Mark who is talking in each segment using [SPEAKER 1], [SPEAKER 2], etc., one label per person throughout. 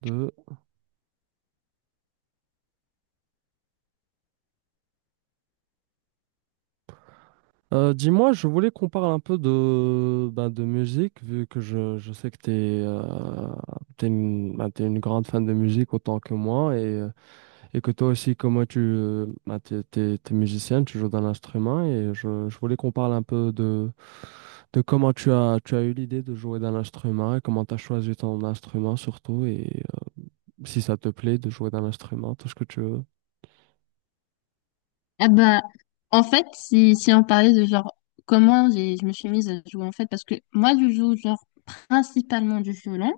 [SPEAKER 1] Deux. Dis-moi, je voulais qu'on parle un peu de, ben, de musique, vu que je sais que ben, t'es une grande fan de musique autant que moi, et que toi aussi, comme moi, tu ben, t'es musicienne, tu joues d'un instrument, et je voulais qu'on parle un peu de comment tu as eu l'idée de jouer d'un instrument, et comment tu as choisi ton instrument surtout, et si ça te plaît de jouer d'un instrument, tout ce que tu veux.
[SPEAKER 2] Ah bah, en fait, si on parlait de genre comment je me suis mise à jouer en fait, parce que moi je joue genre principalement du violon,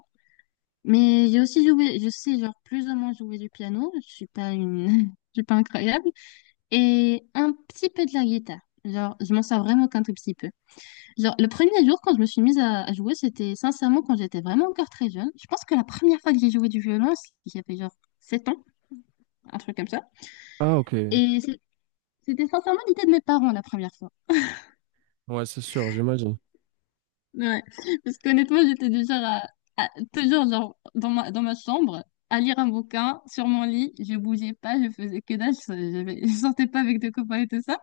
[SPEAKER 2] mais j'ai aussi joué, je sais genre plus ou moins jouer du piano, je suis pas une, je suis pas incroyable, et un petit peu de la guitare. Genre, je m'en sers vraiment qu'un tout petit peu. Genre, le premier jour quand je me suis mise à jouer, c'était sincèrement quand j'étais vraiment encore très jeune. Je pense que la première fois que j'ai joué du violon, j'avais genre 7 ans, un truc comme ça.
[SPEAKER 1] Ah, ok.
[SPEAKER 2] Et c'est- C'était sincèrement l'idée de mes parents la première fois.
[SPEAKER 1] Ouais, c'est sûr, j'imagine.
[SPEAKER 2] Ouais, parce qu'honnêtement, j'étais du genre à- toujours genre dans ma chambre, à lire un bouquin sur mon lit, je bougeais pas, je faisais que dalle, je sortais pas avec des copains et tout ça.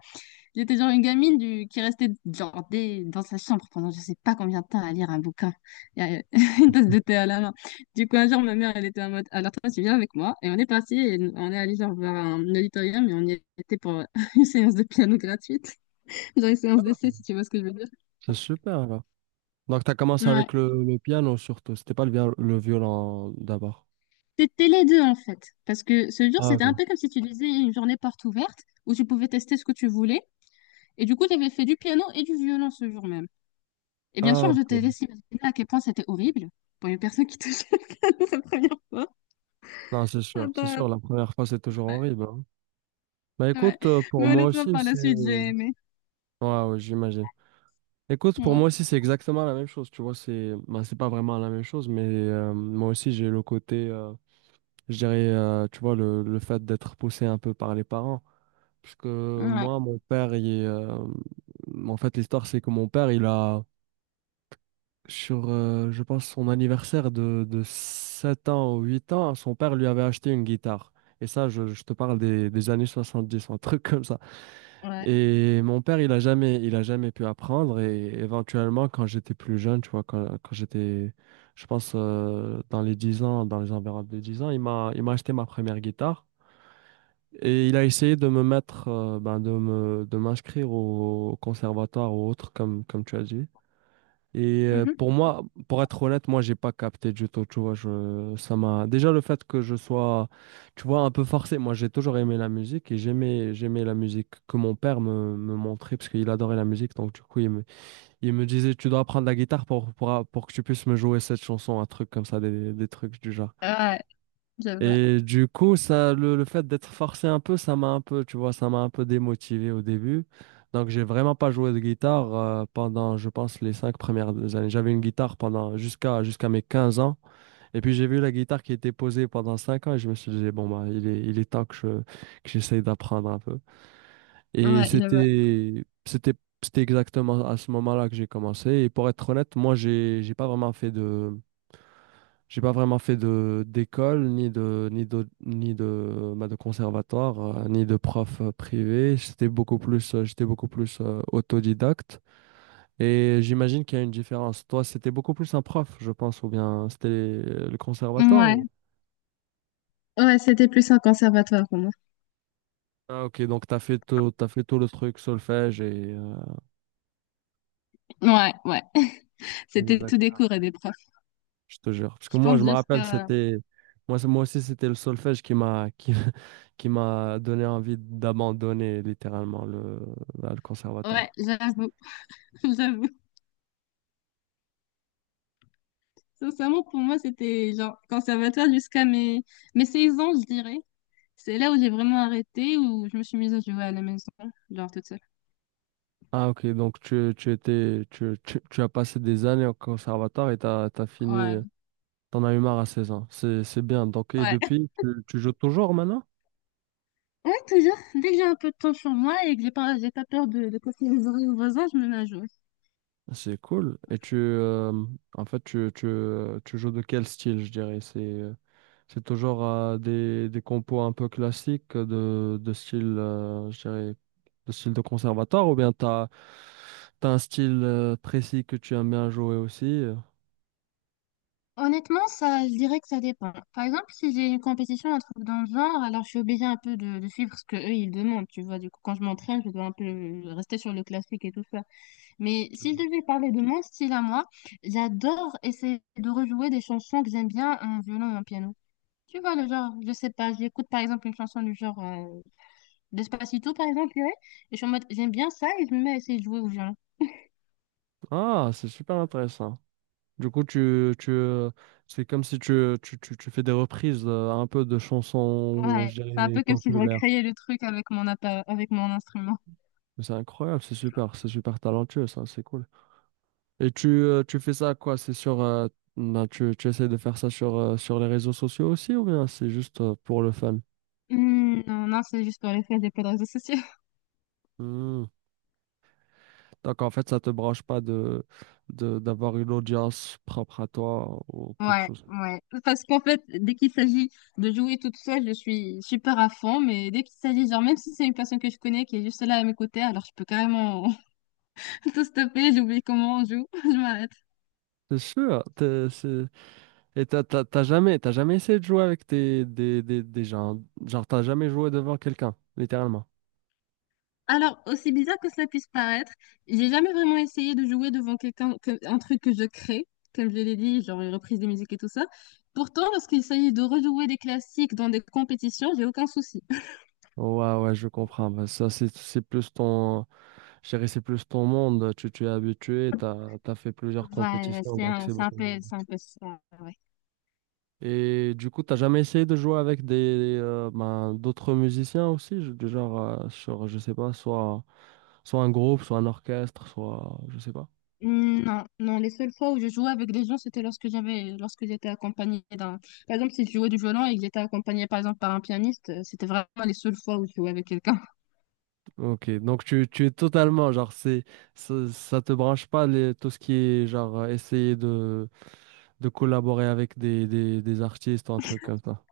[SPEAKER 2] J'étais genre qui restait dans sa chambre pendant je sais pas combien de temps à lire un bouquin, et à- une tasse de thé à la main. Du coup, un jour, ma mère, elle était en mode, alors toi, tu viens avec moi, et on est parti, et on est allé genre vers un auditorium, et on y était pour une séance de piano gratuite, genre une
[SPEAKER 1] Ah,
[SPEAKER 2] séance
[SPEAKER 1] ok.
[SPEAKER 2] d'essai, si tu vois ce que je veux dire.
[SPEAKER 1] C'est super. Donc, tu as commencé avec le piano surtout. C'était pas le violon d'abord.
[SPEAKER 2] C'était les deux en fait, parce que ce jour,
[SPEAKER 1] Ah,
[SPEAKER 2] c'était
[SPEAKER 1] ok.
[SPEAKER 2] un peu comme si tu disais une journée porte ouverte où tu pouvais tester ce que tu voulais. Et du coup, tu avais fait du piano et du violon ce jour même. Et bien
[SPEAKER 1] Ah,
[SPEAKER 2] sûr, je te
[SPEAKER 1] ok.
[SPEAKER 2] laisse imaginer à quel point c'était horrible pour une personne qui touchait le piano la première fois.
[SPEAKER 1] Non, c'est
[SPEAKER 2] Ah
[SPEAKER 1] sûr. C'est
[SPEAKER 2] bah,
[SPEAKER 1] sûr, la première fois, c'est toujours
[SPEAKER 2] ouais,
[SPEAKER 1] horrible, hein. Bah,
[SPEAKER 2] ouais.
[SPEAKER 1] écoute, pour
[SPEAKER 2] Mais
[SPEAKER 1] moi
[SPEAKER 2] honnêtement,
[SPEAKER 1] aussi,
[SPEAKER 2] par la
[SPEAKER 1] c'est.
[SPEAKER 2] suite, j'ai aimé.
[SPEAKER 1] Ouais, ouais, j'imagine. Écoute, pour
[SPEAKER 2] Ouais,
[SPEAKER 1] moi aussi, c'est exactement la même chose. Tu vois, c'est bah, c'est pas vraiment la même chose, mais moi aussi, j'ai le côté, je dirais, tu vois, le fait d'être poussé un peu par les parents. Parce que
[SPEAKER 2] ouais,
[SPEAKER 1] moi, mon père, il est, en fait, l'histoire, c'est que mon père, il a. Sur, je pense, son anniversaire de 7 ans ou 8 ans, son père lui avait acheté une guitare. Et ça, je te parle des années 70, un truc comme ça.
[SPEAKER 2] ouais.
[SPEAKER 1] Et mon père, il a jamais pu apprendre. Et éventuellement, quand j'étais plus jeune, tu vois, quand j'étais, je pense, dans les 10 ans, dans les environs de 10 ans, il m'a acheté ma première guitare. Et il a essayé de me mettre, ben, de m'inscrire au conservatoire ou autre, comme tu as dit. Et pour
[SPEAKER 2] Mhm.
[SPEAKER 1] moi, pour être honnête, moi, j'ai pas capté du tout, tu vois, je, ça m'a... Déjà, le fait que je sois, tu vois, un peu forcé, moi, j'ai toujours aimé la musique et j'aimais la musique que mon père me montrait parce qu'il adorait la musique, donc du coup, il me disait, tu dois apprendre la guitare pour que tu puisses me jouer cette chanson, un truc comme ça, des trucs du genre.
[SPEAKER 2] Ouais, j'avoue.
[SPEAKER 1] Et du coup, ça, le fait d'être forcé un peu, ça m'a un peu, tu vois, ça m'a un peu démotivé au début. Donc, j'ai vraiment pas joué de guitare pendant, je pense, les 5 premières années. J'avais une guitare pendant jusqu'à mes 15 ans. Et puis, j'ai vu la guitare qui était posée pendant 5 ans et je me suis dit, bon, bah, il est temps que j'essaye d'apprendre un peu. Et
[SPEAKER 2] Ouais, j'avoue.
[SPEAKER 1] c'était exactement à ce moment-là que j'ai commencé. Et pour être honnête, moi, j'ai pas vraiment fait de j'ai pas vraiment fait de d'école, ni de, bah, de conservatoire, ni de prof privé. J'étais beaucoup plus autodidacte. Et j'imagine qu'il y a une différence. Toi, c'était beaucoup plus un prof, je pense, ou bien c'était le conservatoire
[SPEAKER 2] Ouais,
[SPEAKER 1] ou-
[SPEAKER 2] ouais, c'était plus un conservatoire pour moi.
[SPEAKER 1] Ah, ok, donc t'as fait tout le truc, solfège et
[SPEAKER 2] Ouais, ouais. C'était
[SPEAKER 1] Exact.
[SPEAKER 2] tout des cours et des profs.
[SPEAKER 1] Je te jure. Parce que
[SPEAKER 2] Je
[SPEAKER 1] moi, je
[SPEAKER 2] pense
[SPEAKER 1] me rappelle,
[SPEAKER 2] jusqu'à...
[SPEAKER 1] c'était moi, c'est- moi aussi c'était le solfège qui m'a qui, qui m'a donné envie d'abandonner littéralement le
[SPEAKER 2] Ouais,
[SPEAKER 1] conservatoire.
[SPEAKER 2] j'avoue, j'avoue. Sincèrement, pour moi, c'était genre conservatoire mes 16 ans, je dirais. C'est là où j'ai vraiment arrêté, où je me suis mise à jouer à la maison, genre toute seule.
[SPEAKER 1] Ah, ok, donc tu étais tu, tu, tu as passé des années au conservatoire et t'as fini,
[SPEAKER 2] Ouais.
[SPEAKER 1] t'en as eu marre à 16 ans. C'est bien. Donc et
[SPEAKER 2] Ouais.
[SPEAKER 1] depuis, tu joues toujours maintenant?
[SPEAKER 2] Ouais, toujours. Dès que j'ai un peu de temps sur moi et que j'ai pas peur de casser les oreilles aux voisins, je me mets à jouer.
[SPEAKER 1] C'est cool. Et tu en fait tu joues de quel style, je dirais? C'est toujours des compos un peu classiques de style je dirais de style de conservatoire ou bien t'as un style précis que tu aimes bien jouer aussi?
[SPEAKER 2] Honnêtement, ça, je dirais que ça dépend. Par exemple, si j'ai une compétition, un truc dans le genre, alors je suis obligée un peu de suivre ce que eux ils demandent, tu vois. Du coup, quand je m'entraîne, je dois un peu rester sur le classique et tout ça. Mais si je devais parler de mon style à moi, j'adore essayer de rejouer des chansons que j'aime bien en violon ou en piano. Tu vois, le genre, je sais pas, j'écoute par exemple une chanson du genre Despacito, par exemple, ouais, et je suis en mode, j'aime bien ça, et je me mets à essayer de jouer au violon.
[SPEAKER 1] Ah, c'est super intéressant. Du coup, c'est comme si tu fais des reprises un peu de chansons,
[SPEAKER 2] Ouais,
[SPEAKER 1] je
[SPEAKER 2] c'est un
[SPEAKER 1] dirais,
[SPEAKER 2] peu comme si je
[SPEAKER 1] populaires.
[SPEAKER 2] recréais le truc avec mon instrument.
[SPEAKER 1] Mais c'est incroyable, c'est super talentueux, ça, c'est cool. Et tu, tu fais ça quoi? C'est sur, ben, tu essaies de faire ça sur, sur les réseaux sociaux aussi ou bien c'est juste pour le fun?
[SPEAKER 2] Non, c'est juste pour les faire des plaies de réseaux sociaux.
[SPEAKER 1] Hmm. Donc en fait, ça te branche pas d'avoir une audience propre à toi ou quelque
[SPEAKER 2] Ouais,
[SPEAKER 1] chose.
[SPEAKER 2] ouais. Parce qu'en fait, dès qu'il s'agit de jouer toute seule, je suis super à fond, mais dès qu'il s'agit, genre, même si c'est une personne que je connais qui est juste là à mes côtés, alors je peux carrément tout stopper, j'oublie comment on joue, je m'arrête.
[SPEAKER 1] C'est sûr, t'es- c'est. Et t'as jamais essayé de jouer avec tes- des gens. Genre, t'as jamais joué devant quelqu'un, littéralement.
[SPEAKER 2] Alors, aussi bizarre que cela puisse paraître, j'ai jamais vraiment essayé de jouer devant quelqu'un, un truc que je crée, comme je l'ai dit, genre une reprise de musique et tout ça. Pourtant, lorsqu'il s'agit de rejouer des classiques dans des compétitions, j'ai aucun souci.
[SPEAKER 1] Ouais, ouais, je comprends. Bah, ça, c'est plus ton. Je dirais, c'est plus ton monde. Tu es habitué, t'as fait plusieurs
[SPEAKER 2] Voilà,
[SPEAKER 1] compétitions, donc c'est beaucoup mieux.
[SPEAKER 2] c'est un peu ça, ouais.
[SPEAKER 1] Et du coup, t'as jamais essayé de jouer avec des ben, d'autres musiciens aussi, je- du genre, sur, je sais pas, soit un groupe, soit un orchestre, soit, je sais pas.
[SPEAKER 2] Non, non, les seules fois où je jouais avec des gens, c'était lorsque j'étais accompagnée d'un, par exemple, si je jouais du violon et que j'étais accompagnée, par exemple, par un pianiste, c'était vraiment les seules fois où je jouais avec quelqu'un.
[SPEAKER 1] Ok, donc tu es totalement, genre, c'est, ça te branche pas les, tout ce qui est, genre, essayer de collaborer avec des artistes ou un truc comme ça.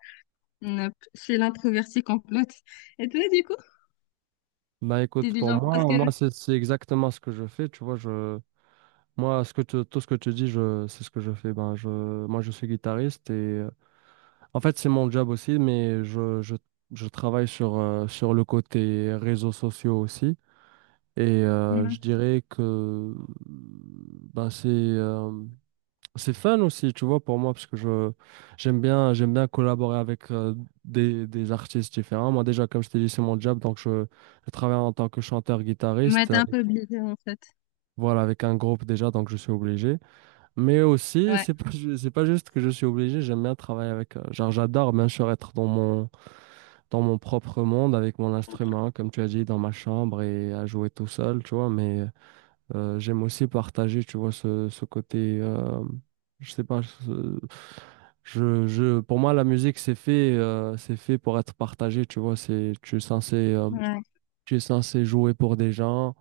[SPEAKER 2] Nope. Je suis l'introvertie complète. Et toi, du coup,
[SPEAKER 1] Bah,
[SPEAKER 2] t'es
[SPEAKER 1] écoute,
[SPEAKER 2] du
[SPEAKER 1] pour
[SPEAKER 2] genre, parce
[SPEAKER 1] moi,
[SPEAKER 2] que,
[SPEAKER 1] moi c'est exactement ce que je fais, tu vois, je, moi, ce que tu- tout ce que tu dis, je, c'est ce que je fais. Ben, je, moi, je suis guitariste et, euh, en fait, c'est mon job aussi, mais je travaille sur, sur le côté réseaux sociaux aussi. Et je
[SPEAKER 2] Mhm.
[SPEAKER 1] dirais que, ben, c'est... c'est fun aussi, tu vois, pour moi, parce que je j'aime bien collaborer avec des artistes différents. Moi, déjà, comme je t'ai dit, c'est mon job, donc je travaille en tant que
[SPEAKER 2] Ouais,
[SPEAKER 1] chanteur-guitariste,
[SPEAKER 2] t'es un
[SPEAKER 1] avec-
[SPEAKER 2] peu obligée, en fait.
[SPEAKER 1] voilà, avec un groupe déjà, donc je suis obligé. Mais aussi,
[SPEAKER 2] Ouais,
[SPEAKER 1] c'est pas ju- c'est pas juste que je suis obligé, j'aime bien travailler avec, genre, j'adore bien sûr être dans mon propre monde avec mon instrument, comme tu as dit, dans ma chambre et à jouer tout seul, tu vois. Mais j'aime aussi partager, tu vois, ce côté, je sais pas, ce- pour moi, la musique, c'est fait pour être partagé, tu vois, c'est,
[SPEAKER 2] ouais,
[SPEAKER 1] tu es censé jouer pour des gens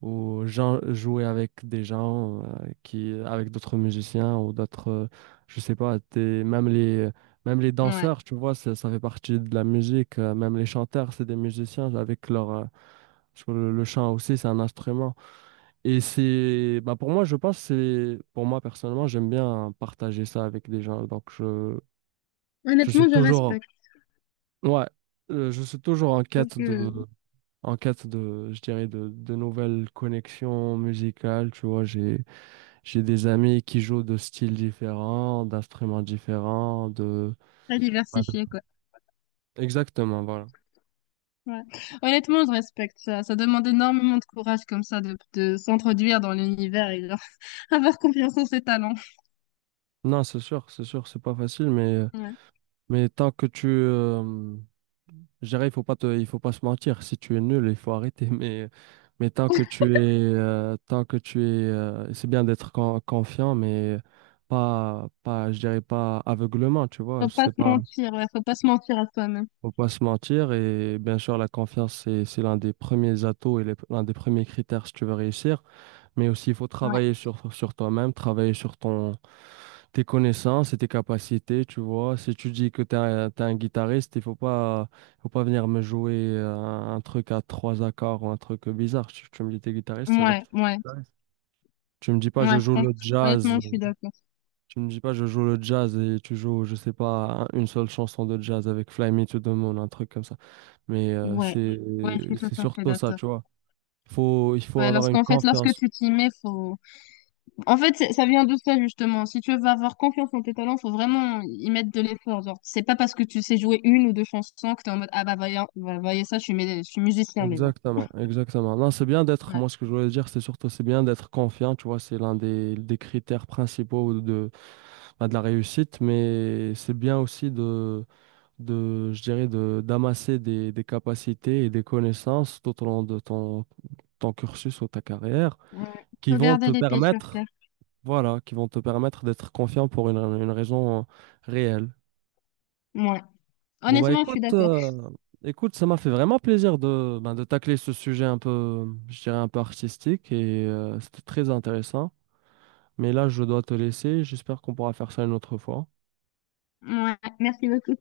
[SPEAKER 1] ou gens- jouer avec des gens qui avec d'autres musiciens ou d'autres je sais pas t'es- même les
[SPEAKER 2] ouais.
[SPEAKER 1] danseurs, tu vois, ça fait partie de la musique, même les chanteurs, c'est des musiciens avec leur sur le chant aussi c'est un instrument, et c'est bah, pour moi, je pense, c'est pour moi personnellement, j'aime bien partager ça avec des gens, donc je suis
[SPEAKER 2] Honnêtement, je
[SPEAKER 1] toujours,
[SPEAKER 2] respecte,
[SPEAKER 1] ouais, je suis toujours en
[SPEAKER 2] parce
[SPEAKER 1] quête de
[SPEAKER 2] que,
[SPEAKER 1] en cas de, je dirais, de nouvelles connexions musicales, tu vois, j'ai des amis qui jouent de styles différents, d'instruments différents, de...
[SPEAKER 2] très
[SPEAKER 1] Ouais, donc,
[SPEAKER 2] diversifié, quoi.
[SPEAKER 1] exactement, voilà.
[SPEAKER 2] Ouais. Honnêtement, je respecte ça. Ça demande énormément de courage, comme ça, de s'introduire dans l'univers et genre, avoir confiance en ses talents.
[SPEAKER 1] Non, c'est sûr, c'est sûr, c'est pas facile,
[SPEAKER 2] Ouais.
[SPEAKER 1] mais tant que tu... je dirais, il faut pas se mentir. Si tu es nul, il faut arrêter, mais tant que tu es... c'est bien d'être con- confiant, mais pas, je dirais pas aveuglement, tu vois,
[SPEAKER 2] Faut pas
[SPEAKER 1] c'est
[SPEAKER 2] se
[SPEAKER 1] pas...
[SPEAKER 2] mentir, ouais, faut pas se mentir à soi-même.
[SPEAKER 1] Faut pas se mentir, et bien sûr la confiance c'est l'un des premiers atouts et les- l'un des premiers critères si tu veux réussir, mais aussi il faut
[SPEAKER 2] Ouais,
[SPEAKER 1] travailler sur toi-même, travailler sur ton tes connaissances et tes capacités, tu vois, si tu dis que tu es, un, t'es un guitariste, il faut pas venir me jouer un truc à trois accords ou un truc bizarre. Tu me dis t'es guitariste, ça veut dire que
[SPEAKER 2] ouais, ouais,
[SPEAKER 1] tu me dis pas je
[SPEAKER 2] ouais, je
[SPEAKER 1] joue le
[SPEAKER 2] comprends.
[SPEAKER 1] jazz,
[SPEAKER 2] Honnêtement, je suis d'accord.
[SPEAKER 1] tu me dis pas, je joue le jazz et tu joues, je sais pas, un- une seule chanson de jazz avec Fly Me to the Moon, un truc comme ça. Mais
[SPEAKER 2] Ouais, ouais, je suis tout
[SPEAKER 1] c'est
[SPEAKER 2] à fait
[SPEAKER 1] surtout ça,
[SPEAKER 2] d'accord.
[SPEAKER 1] tu vois. Faut, il faut
[SPEAKER 2] Ouais,
[SPEAKER 1] avoir une
[SPEAKER 2] lorsqu'en fait, lorsque
[SPEAKER 1] confiance.
[SPEAKER 2] tu t'y mets, faut. En fait, ça vient de ça, justement. Si tu veux avoir confiance en tes talents, faut vraiment y mettre de l'effort. Genre, c'est pas parce que tu sais jouer une ou deux chansons que t'es en mode, ah bah, voyez, voyez ça, je suis musicien, mais non.
[SPEAKER 1] Exactement, exactement. Non, c'est bien d'être,
[SPEAKER 2] Ouais,
[SPEAKER 1] moi ce que je voulais dire, c'est surtout, c'est bien d'être confiant, tu vois, c'est l'un des critères principaux de, bah, de la réussite, mais c'est bien aussi de, je dirais, de, d'amasser des capacités et des connaissances tout au long de ton, ton cursus ou ta carrière
[SPEAKER 2] ouais.
[SPEAKER 1] qui
[SPEAKER 2] Faut
[SPEAKER 1] vont te
[SPEAKER 2] garder les pieds sur terre.
[SPEAKER 1] permettre, voilà, qui vont te permettre d'être confiant pour une raison réelle.
[SPEAKER 2] Ouais.
[SPEAKER 1] Bon, bah,
[SPEAKER 2] Honnêtement, je suis
[SPEAKER 1] écoute,
[SPEAKER 2] d'accord.
[SPEAKER 1] écoute, ça m'a fait vraiment plaisir de, ben, de tacler ce sujet un peu, je dirais un peu artistique, et c'était très intéressant. Mais là, je dois te laisser. J'espère qu'on pourra faire ça une autre fois.
[SPEAKER 2] Ouais, merci beaucoup.